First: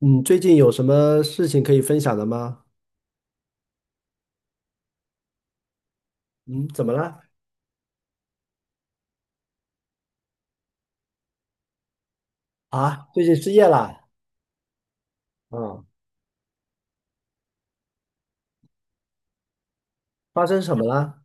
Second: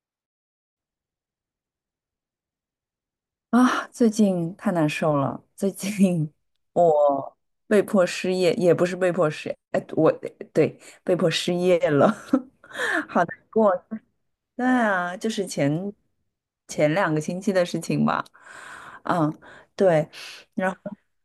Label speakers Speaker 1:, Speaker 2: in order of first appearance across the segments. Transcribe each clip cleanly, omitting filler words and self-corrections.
Speaker 1: 嗯，最近有什么事情可以分享的吗？
Speaker 2: 啊，最近太难受了。最近
Speaker 1: 嗯，怎么了？
Speaker 2: 我被迫失业，也不是被迫失业，哎，我对被迫失业了，
Speaker 1: 啊，
Speaker 2: 好
Speaker 1: 最
Speaker 2: 难
Speaker 1: 近失业
Speaker 2: 过。
Speaker 1: 了？
Speaker 2: 对啊，就是
Speaker 1: 嗯，
Speaker 2: 前2个星期的事情吧。嗯，对。
Speaker 1: 发生什么了？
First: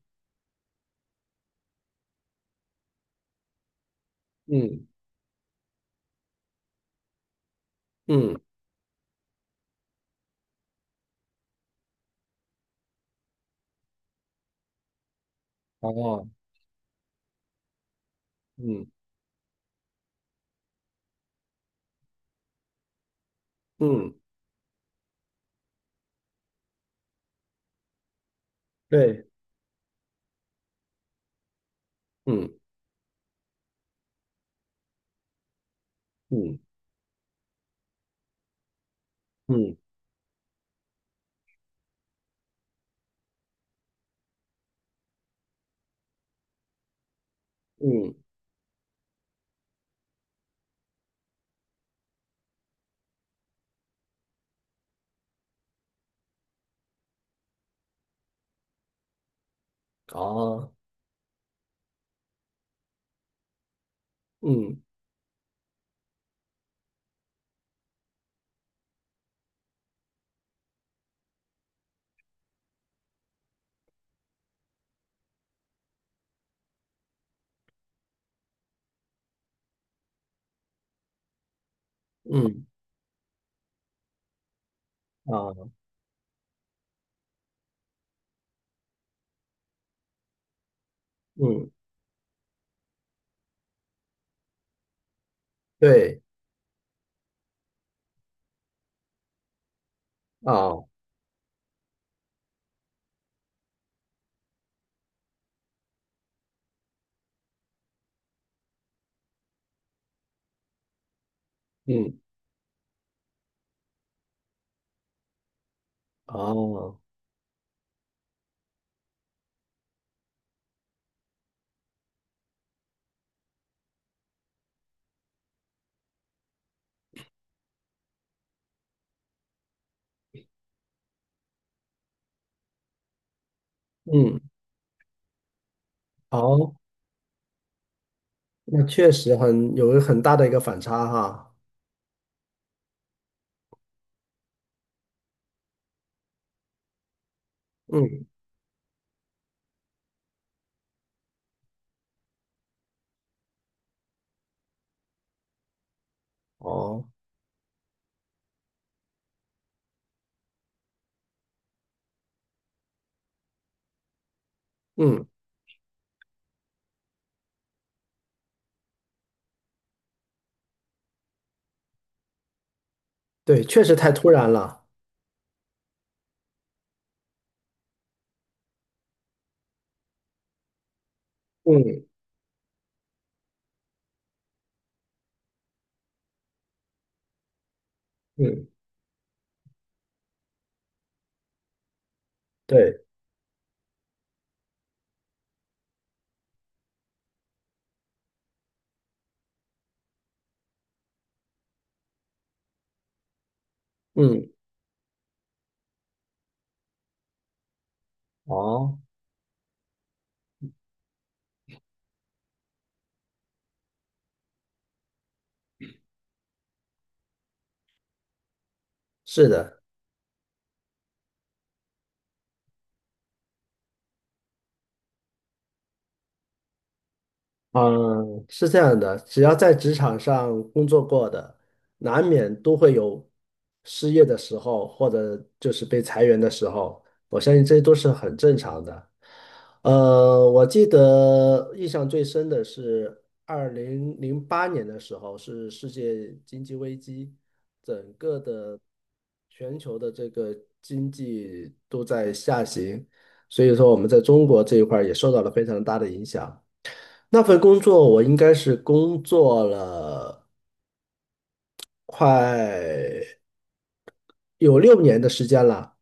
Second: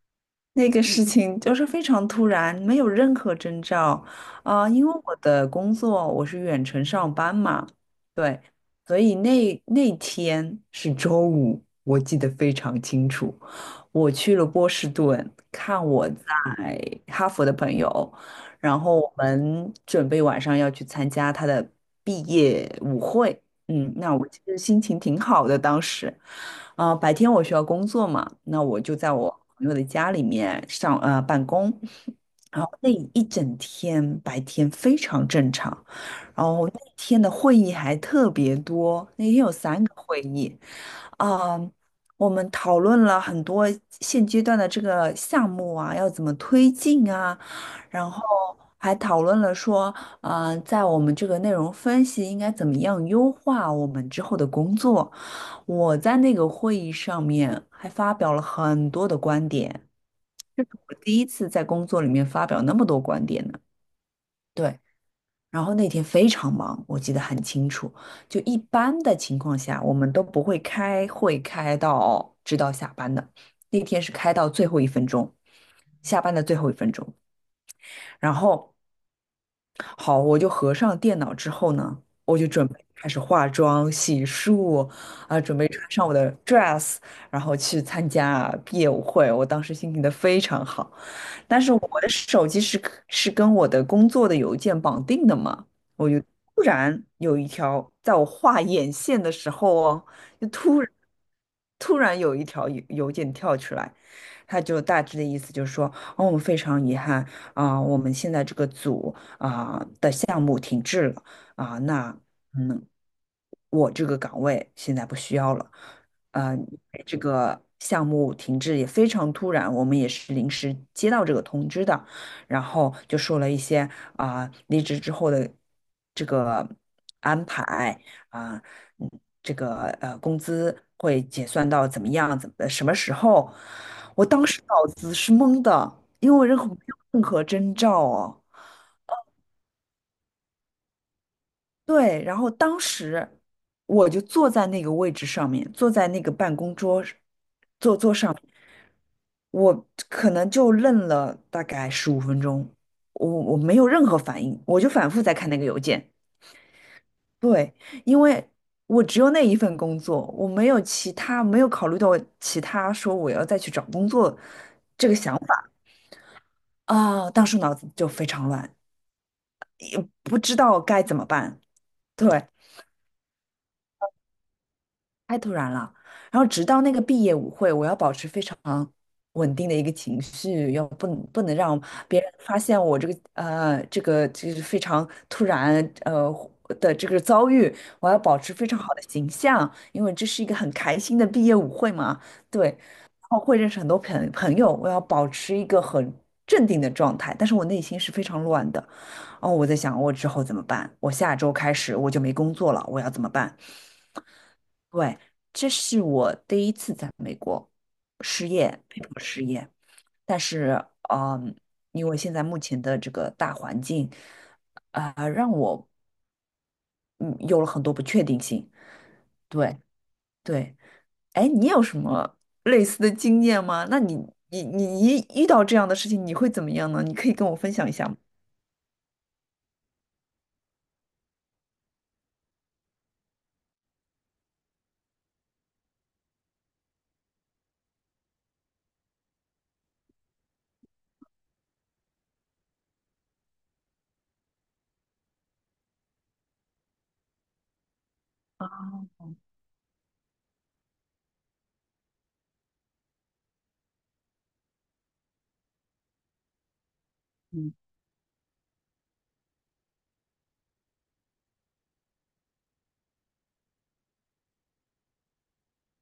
Speaker 2: 那个事情就是非常突然，没有任何征兆因
Speaker 1: 嗯
Speaker 2: 为我的工作我是远程上班嘛，
Speaker 1: 嗯，
Speaker 2: 对，所以那天是周五，我记得非常清楚。我去了波士顿看我
Speaker 1: 哦，
Speaker 2: 在哈佛的朋友，然
Speaker 1: 嗯
Speaker 2: 后我们准备晚上要去参加他的毕业舞会。嗯，
Speaker 1: 嗯，
Speaker 2: 那我其实心情挺好的，当时，啊，白天我需要工作嘛，那我就在
Speaker 1: 对，
Speaker 2: 我朋友的家里面上办公。
Speaker 1: 嗯
Speaker 2: 然后那一整天白天非常正常，然
Speaker 1: 嗯
Speaker 2: 后那天的会议还特别多，那天有
Speaker 1: 嗯
Speaker 2: 三个会议。啊，我们讨论了很多现阶段的这个项目啊，要怎么推进啊。然
Speaker 1: 嗯，
Speaker 2: 后还讨论了说，在我们这个内容分析应该怎么样优化我们之后的工作。我在那个会议上面还发表了很多的观点，这是
Speaker 1: 哦，
Speaker 2: 我第一次在工作里面发表那么多观点呢。对。
Speaker 1: 嗯
Speaker 2: 然后那天非常忙，我记得很清楚。就一般的情况下，我们都不会开会开到直到下班的。那天是开到最后一分钟，下班的最后一分钟。然后好，我就合上电脑之后呢，我就
Speaker 1: 嗯
Speaker 2: 准备开始化妆、洗漱啊，准备
Speaker 1: 啊，
Speaker 2: 穿上我的 dress，然后去参加毕业舞会。我当时心情的非常好，但
Speaker 1: 嗯，
Speaker 2: 是我的手机是跟我的工作的邮件绑定的嘛，我就
Speaker 1: 对，
Speaker 2: 突然有一条，在我画眼线的时候哦，就突
Speaker 1: 啊，
Speaker 2: 然突然有一条邮件跳出来。他就大致的意思就是说，哦，我们非常遗憾。我们现在这个组的项目停滞了啊、那
Speaker 1: 嗯
Speaker 2: 嗯，我这个岗位现在不需要了。呃，
Speaker 1: 哦，
Speaker 2: 这个项目停滞也非常突然，我们也是临时接到这个通知的，然后就说了一些离职之后的这个安排啊、嗯，这个工资会结算到怎么样，什么时候？我
Speaker 1: 嗯
Speaker 2: 当时脑子是懵的，因为我没
Speaker 1: 哦，
Speaker 2: 有任何征兆哦。
Speaker 1: 那确实很有一个很大的一个反差哈。
Speaker 2: 对，然后当时我就坐在那个位置上面，坐在那个办公桌上，
Speaker 1: 嗯，
Speaker 2: 我可能就愣了大概15分钟，我没有任何反应，我就反复在看那个邮件。
Speaker 1: 哦，
Speaker 2: 对，因为我只有那一份工作，我没有其他，没有考虑到其他，说我要再去找工作。
Speaker 1: 嗯，
Speaker 2: 啊，当时脑子就非常乱，不知道该怎么办。对，
Speaker 1: 对，确实太突然了。
Speaker 2: 太突然了。然后直到那个毕业舞会，我要保持非常稳定的一个情绪，要不能让
Speaker 1: 嗯
Speaker 2: 别人发现我这个就是非常突然呃的这个遭遇，我要保持非
Speaker 1: 嗯，
Speaker 2: 常好的形象，因为这是一个很开心的毕业舞会嘛，对。
Speaker 1: 对，
Speaker 2: 然后会认识很多朋友，我要保持一个很镇定的状态，但是我内心是非常乱的。哦，我在想我之后怎么办？我下周开始我就没工作了，我要怎么办？
Speaker 1: 嗯，
Speaker 2: 对，这是我第一次在美国失业，
Speaker 1: 哦，
Speaker 2: 被迫失业。但是，嗯，因为现在目前的这个大环境，让我嗯有了很多不确定性。
Speaker 1: 是
Speaker 2: 对
Speaker 1: 的。
Speaker 2: 对，哎，你有什么类似的经验吗？那你一遇到这样的事情，你会怎么样呢？你可以跟我分享一下吗？
Speaker 1: 嗯，是这样的，只要在职场上工作过的，难免都会有失业的时候，或者就是被裁员的时候，我相信这都是很正常的。我记得印象最深的是2008年的时候，是世界经济危机，
Speaker 2: 啊，
Speaker 1: 全球的这个经济都在下行，所以说我们在中国这一块儿也受到了非常大的影响。那份
Speaker 2: 嗯，
Speaker 1: 工作我应该是工作了快有6年的时间了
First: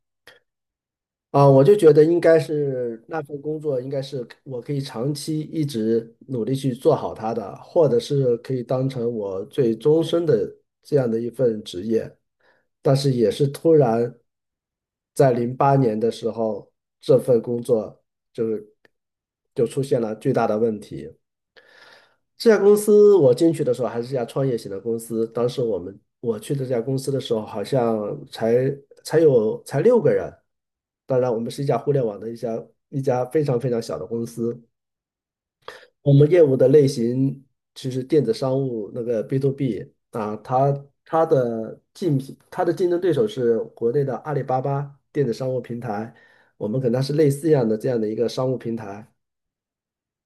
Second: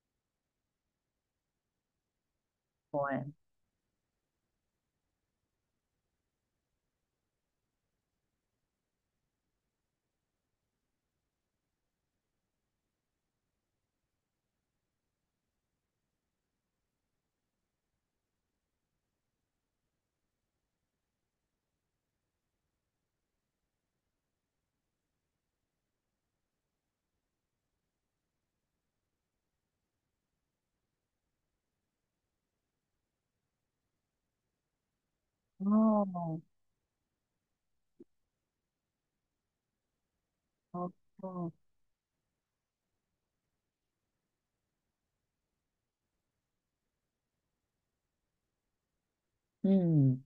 Speaker 1: 啊，我就觉得应该是那
Speaker 2: 对，
Speaker 1: 份工作应该是我可以长期一直努力去做好它的，或者是可以当成我最终身的这样的一份职业。但是也是突然在零八年的时候，这份工作就是就出现了巨大的问题。这家公司我进去的时候还是一家创业型的公司，当时我去的这家公司的时候，好像才才六个人。当然，我们是一家互联网的一家非常非常小的公司。我们
Speaker 2: 哦，
Speaker 1: 业务的类型其实电子商务那个 B to B 啊，它
Speaker 2: 哦，
Speaker 1: 它
Speaker 2: 哦，
Speaker 1: 的竞品它的竞争对手是国内的阿里巴巴电子商务平台，我们跟它是类似一样的这样的一个商务平台。
Speaker 2: 嗯，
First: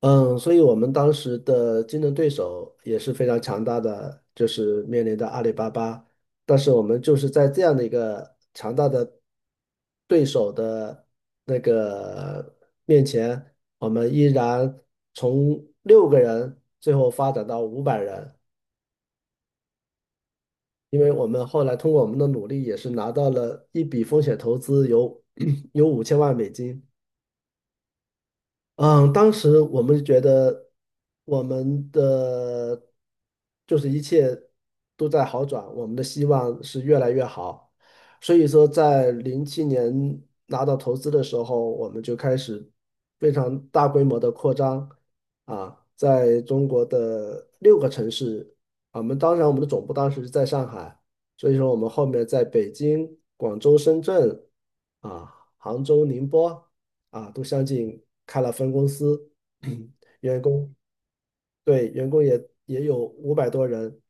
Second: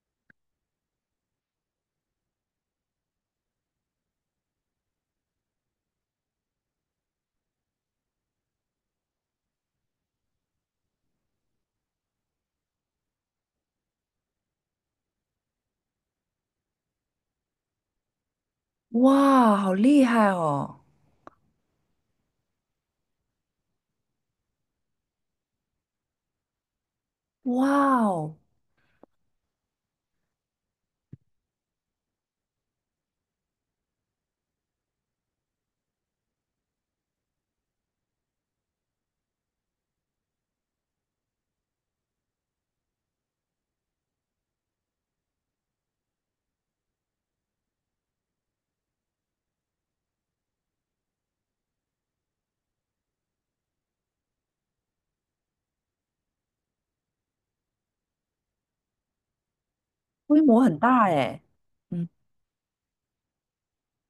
Speaker 1: 嗯，所以我们当时的竞争对手也是非常强大的，就是面临着阿里巴巴。但是我们就是在这样的一个强大的对手的那个面前，我们依然从六个人最后发展到500人，
Speaker 2: 哇，好厉害哦！
Speaker 1: 因为我们后来通过我们的努力，也是拿到了一笔风险投资有，有5000万美金。
Speaker 2: 哇哦，
Speaker 1: 嗯，当时我们觉得我们的就是一切都在好转，我们的希望是越来越好。所以说，在07年拿到投资的时候，我们就开始非常大规模的扩张啊，在中国的六个城市，当然我们的总部当时是在上海，所以说我们后面在北京、广州、深圳啊、杭州、宁波。啊，都相继开了分公司，
Speaker 2: 规
Speaker 1: 员
Speaker 2: 模
Speaker 1: 工
Speaker 2: 很大哎，
Speaker 1: 对，员
Speaker 2: 嗯
Speaker 1: 工也有五百多人，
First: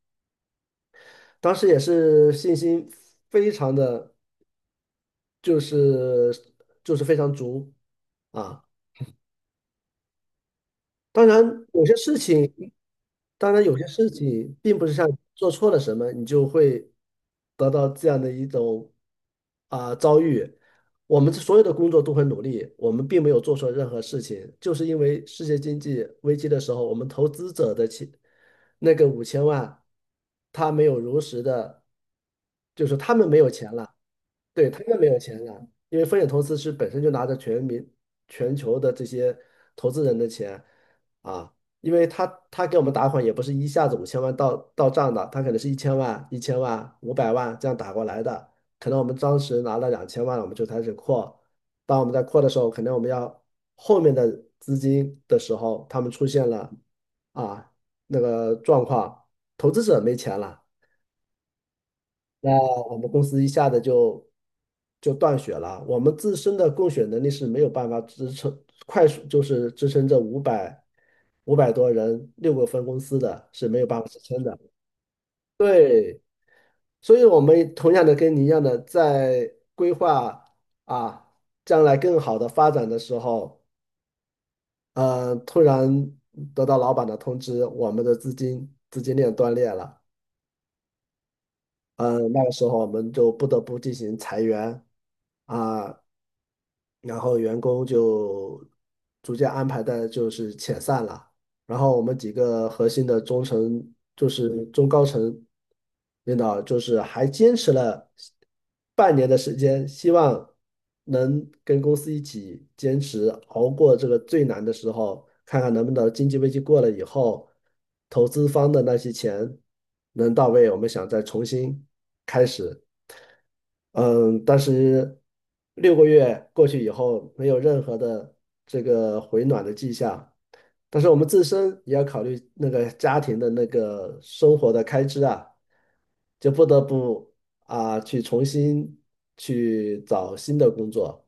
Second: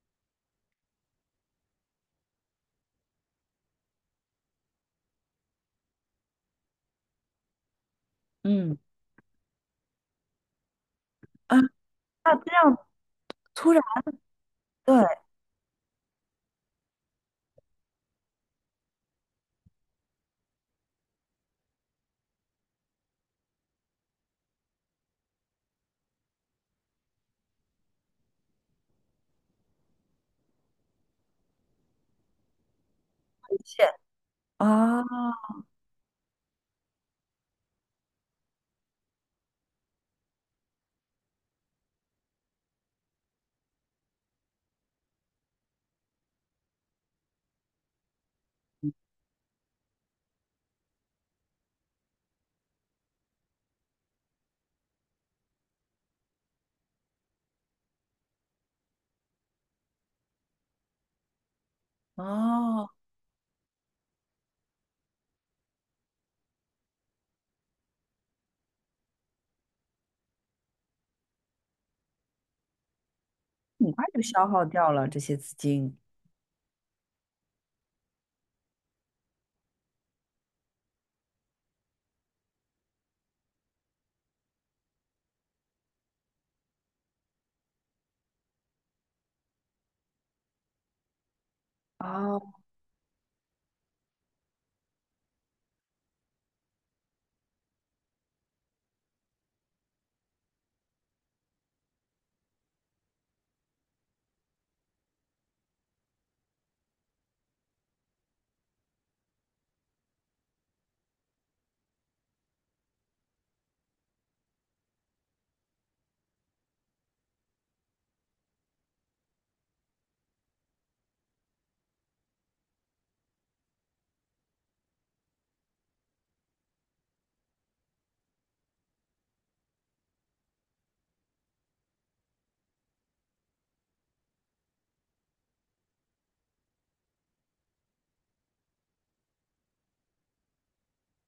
Speaker 1: 当时也是信心非常的，就是就是非常足啊。
Speaker 2: 嗯，
Speaker 1: 当然，
Speaker 2: 啊，
Speaker 1: 有些事
Speaker 2: 那这
Speaker 1: 情，
Speaker 2: 样，
Speaker 1: 当然
Speaker 2: 突
Speaker 1: 有
Speaker 2: 然，
Speaker 1: 些事情，并不是像
Speaker 2: 对，
Speaker 1: 做错了什么，你就会得到这样的一种遭遇。我们所有的工作都很努力，我们并没有做错任何事情，就是因为世界经济危机的时候，我们投资者的钱那个五千万，他没有如实的，就是他们没有钱
Speaker 2: 线，
Speaker 1: 了。对，他们
Speaker 2: 啊
Speaker 1: 没有钱啊，因为风险投资是本身就拿着全民、全球的这些投资人的钱啊，因为他给我们打款也不是一下子五千万到账的，他可能是一千万、一千万、500万这样打过来的，可能我们当时拿了2000万，我们就开始扩，当我们在扩的时候，可能我们要后面的资金的时候，他们出现了啊那个状况，投资者没钱了。那
Speaker 2: 哦，
Speaker 1: 我们公司一下子就断血了。我们自身的供血能力是没有办法支撑快速，就是支撑这五百多人六个分公司的是没有
Speaker 2: 很
Speaker 1: 办
Speaker 2: 快
Speaker 1: 法支
Speaker 2: 就
Speaker 1: 撑
Speaker 2: 消
Speaker 1: 的。
Speaker 2: 耗掉了这些资金
Speaker 1: 所以，我们同样的跟你一样的，在规划啊将来更好的发展的时候，突然得到老板的通知，我们的资金链断裂了。嗯，那个
Speaker 2: 啊。
Speaker 1: 时候我们就不得不进行裁员啊，然后员工就逐渐安排的就是遣散了，然后我们几个核心的中层就是中高层领导就是还坚持了半年的时间，希望能跟公司一起坚持熬过这个最难的时候，看看能不能经济危机过了以后，投资方的那些钱能到位，我们想再重新开始。嗯，但是6个月过去以后，没有任何的这个回暖的迹象，但是我们自身也要考虑那个家庭的那个生活的开支啊，就不得不去重新去找新的工作。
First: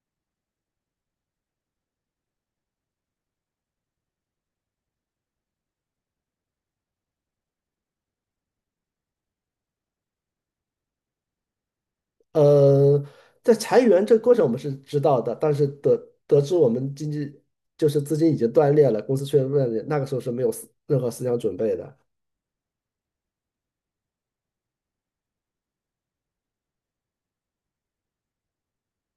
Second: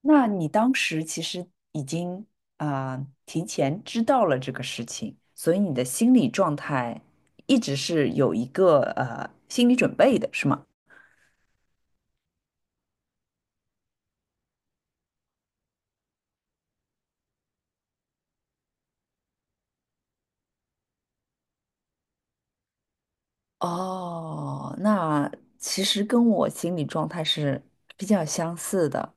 Speaker 2: 那你当时其实已经啊、提前知道了这个事情，所以你的心理状态一直是有一个心理准备的，是吗？
Speaker 1: 呃，在裁员这个过程我们是知道的，但是得知我们经济就是资金已经断裂了，公司确实断裂那个时候是没有任何思想准备的。
Speaker 2: 哦，那其实跟我心理状态是比较相似的，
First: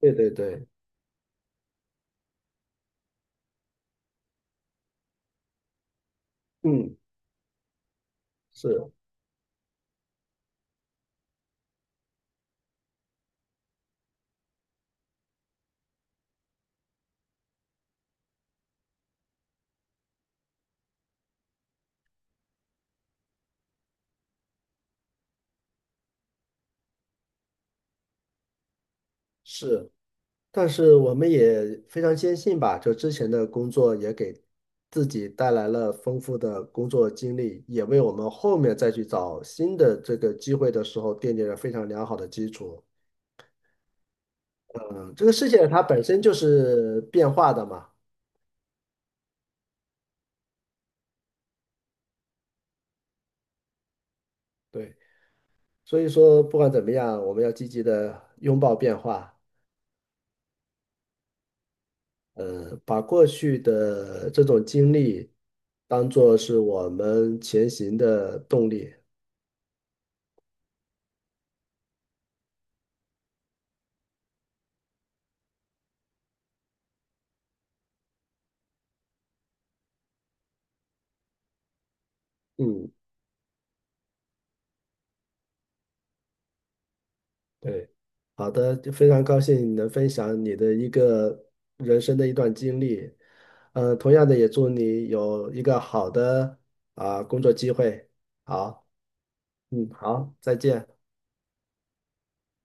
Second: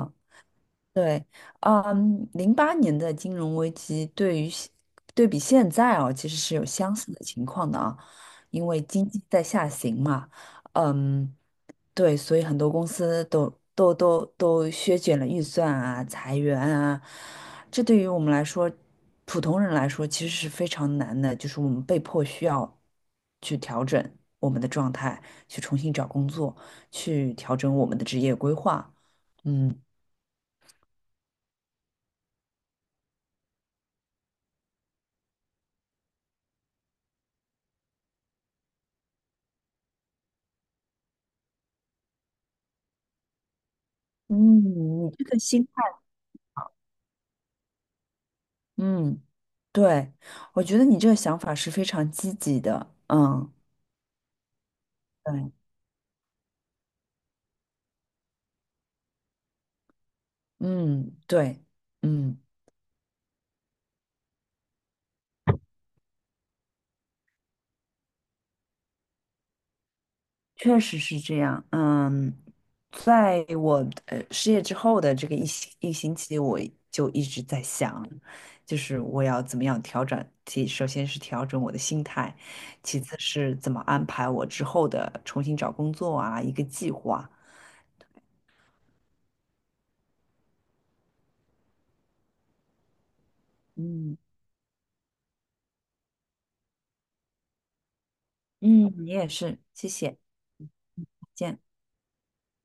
Speaker 1: 对对对，
Speaker 2: 对，嗯，08年的金融危机对于现对比现在哦，其实是有相
Speaker 1: 嗯，
Speaker 2: 似的情况的啊，因
Speaker 1: 是
Speaker 2: 为经济在下行嘛，嗯，对，所以很多公司都削减了预算啊，裁员啊，这对于我们来说，普通人来说其实是非常难的，就是我们被迫需要去调整我们的状态，去重新找工作，去调整我们的职业规划。嗯，
Speaker 1: 是，但是我们也非常坚信吧，就之前的工作也给自己带来了丰富的工作经历，也为我们后面再去找新的这个机会的时候奠定了非常良好的基础。
Speaker 2: 嗯，你
Speaker 1: 嗯，这
Speaker 2: 这
Speaker 1: 个
Speaker 2: 个
Speaker 1: 世界
Speaker 2: 心
Speaker 1: 它
Speaker 2: 态，
Speaker 1: 本身就是变化的嘛，
Speaker 2: 嗯，对，我觉得你这个想法是非常积极的。嗯，
Speaker 1: 对，
Speaker 2: 对，
Speaker 1: 所以说不管怎么样，我们要积极的拥抱变化，
Speaker 2: 嗯，对，嗯，
Speaker 1: 把过去的这种经历当做是我们前行的动力。
Speaker 2: 确实是这样。嗯，在我失业之后的这个一星期，我就一直在想，就是我要怎么样调整，首先是调整我的心态，
Speaker 1: 嗯。
Speaker 2: 其次是怎么安排我之后的重新找工作啊，一个计划。
Speaker 1: 对，好的，就非常高兴你能分享你的一个人生的一段经历。同
Speaker 2: 嗯
Speaker 1: 样的，也祝你有一个好的工作机会。好，
Speaker 2: 嗯，你也是，谢
Speaker 1: 嗯，
Speaker 2: 谢，
Speaker 1: 好，再
Speaker 2: 嗯，
Speaker 1: 见。
Speaker 2: 再见。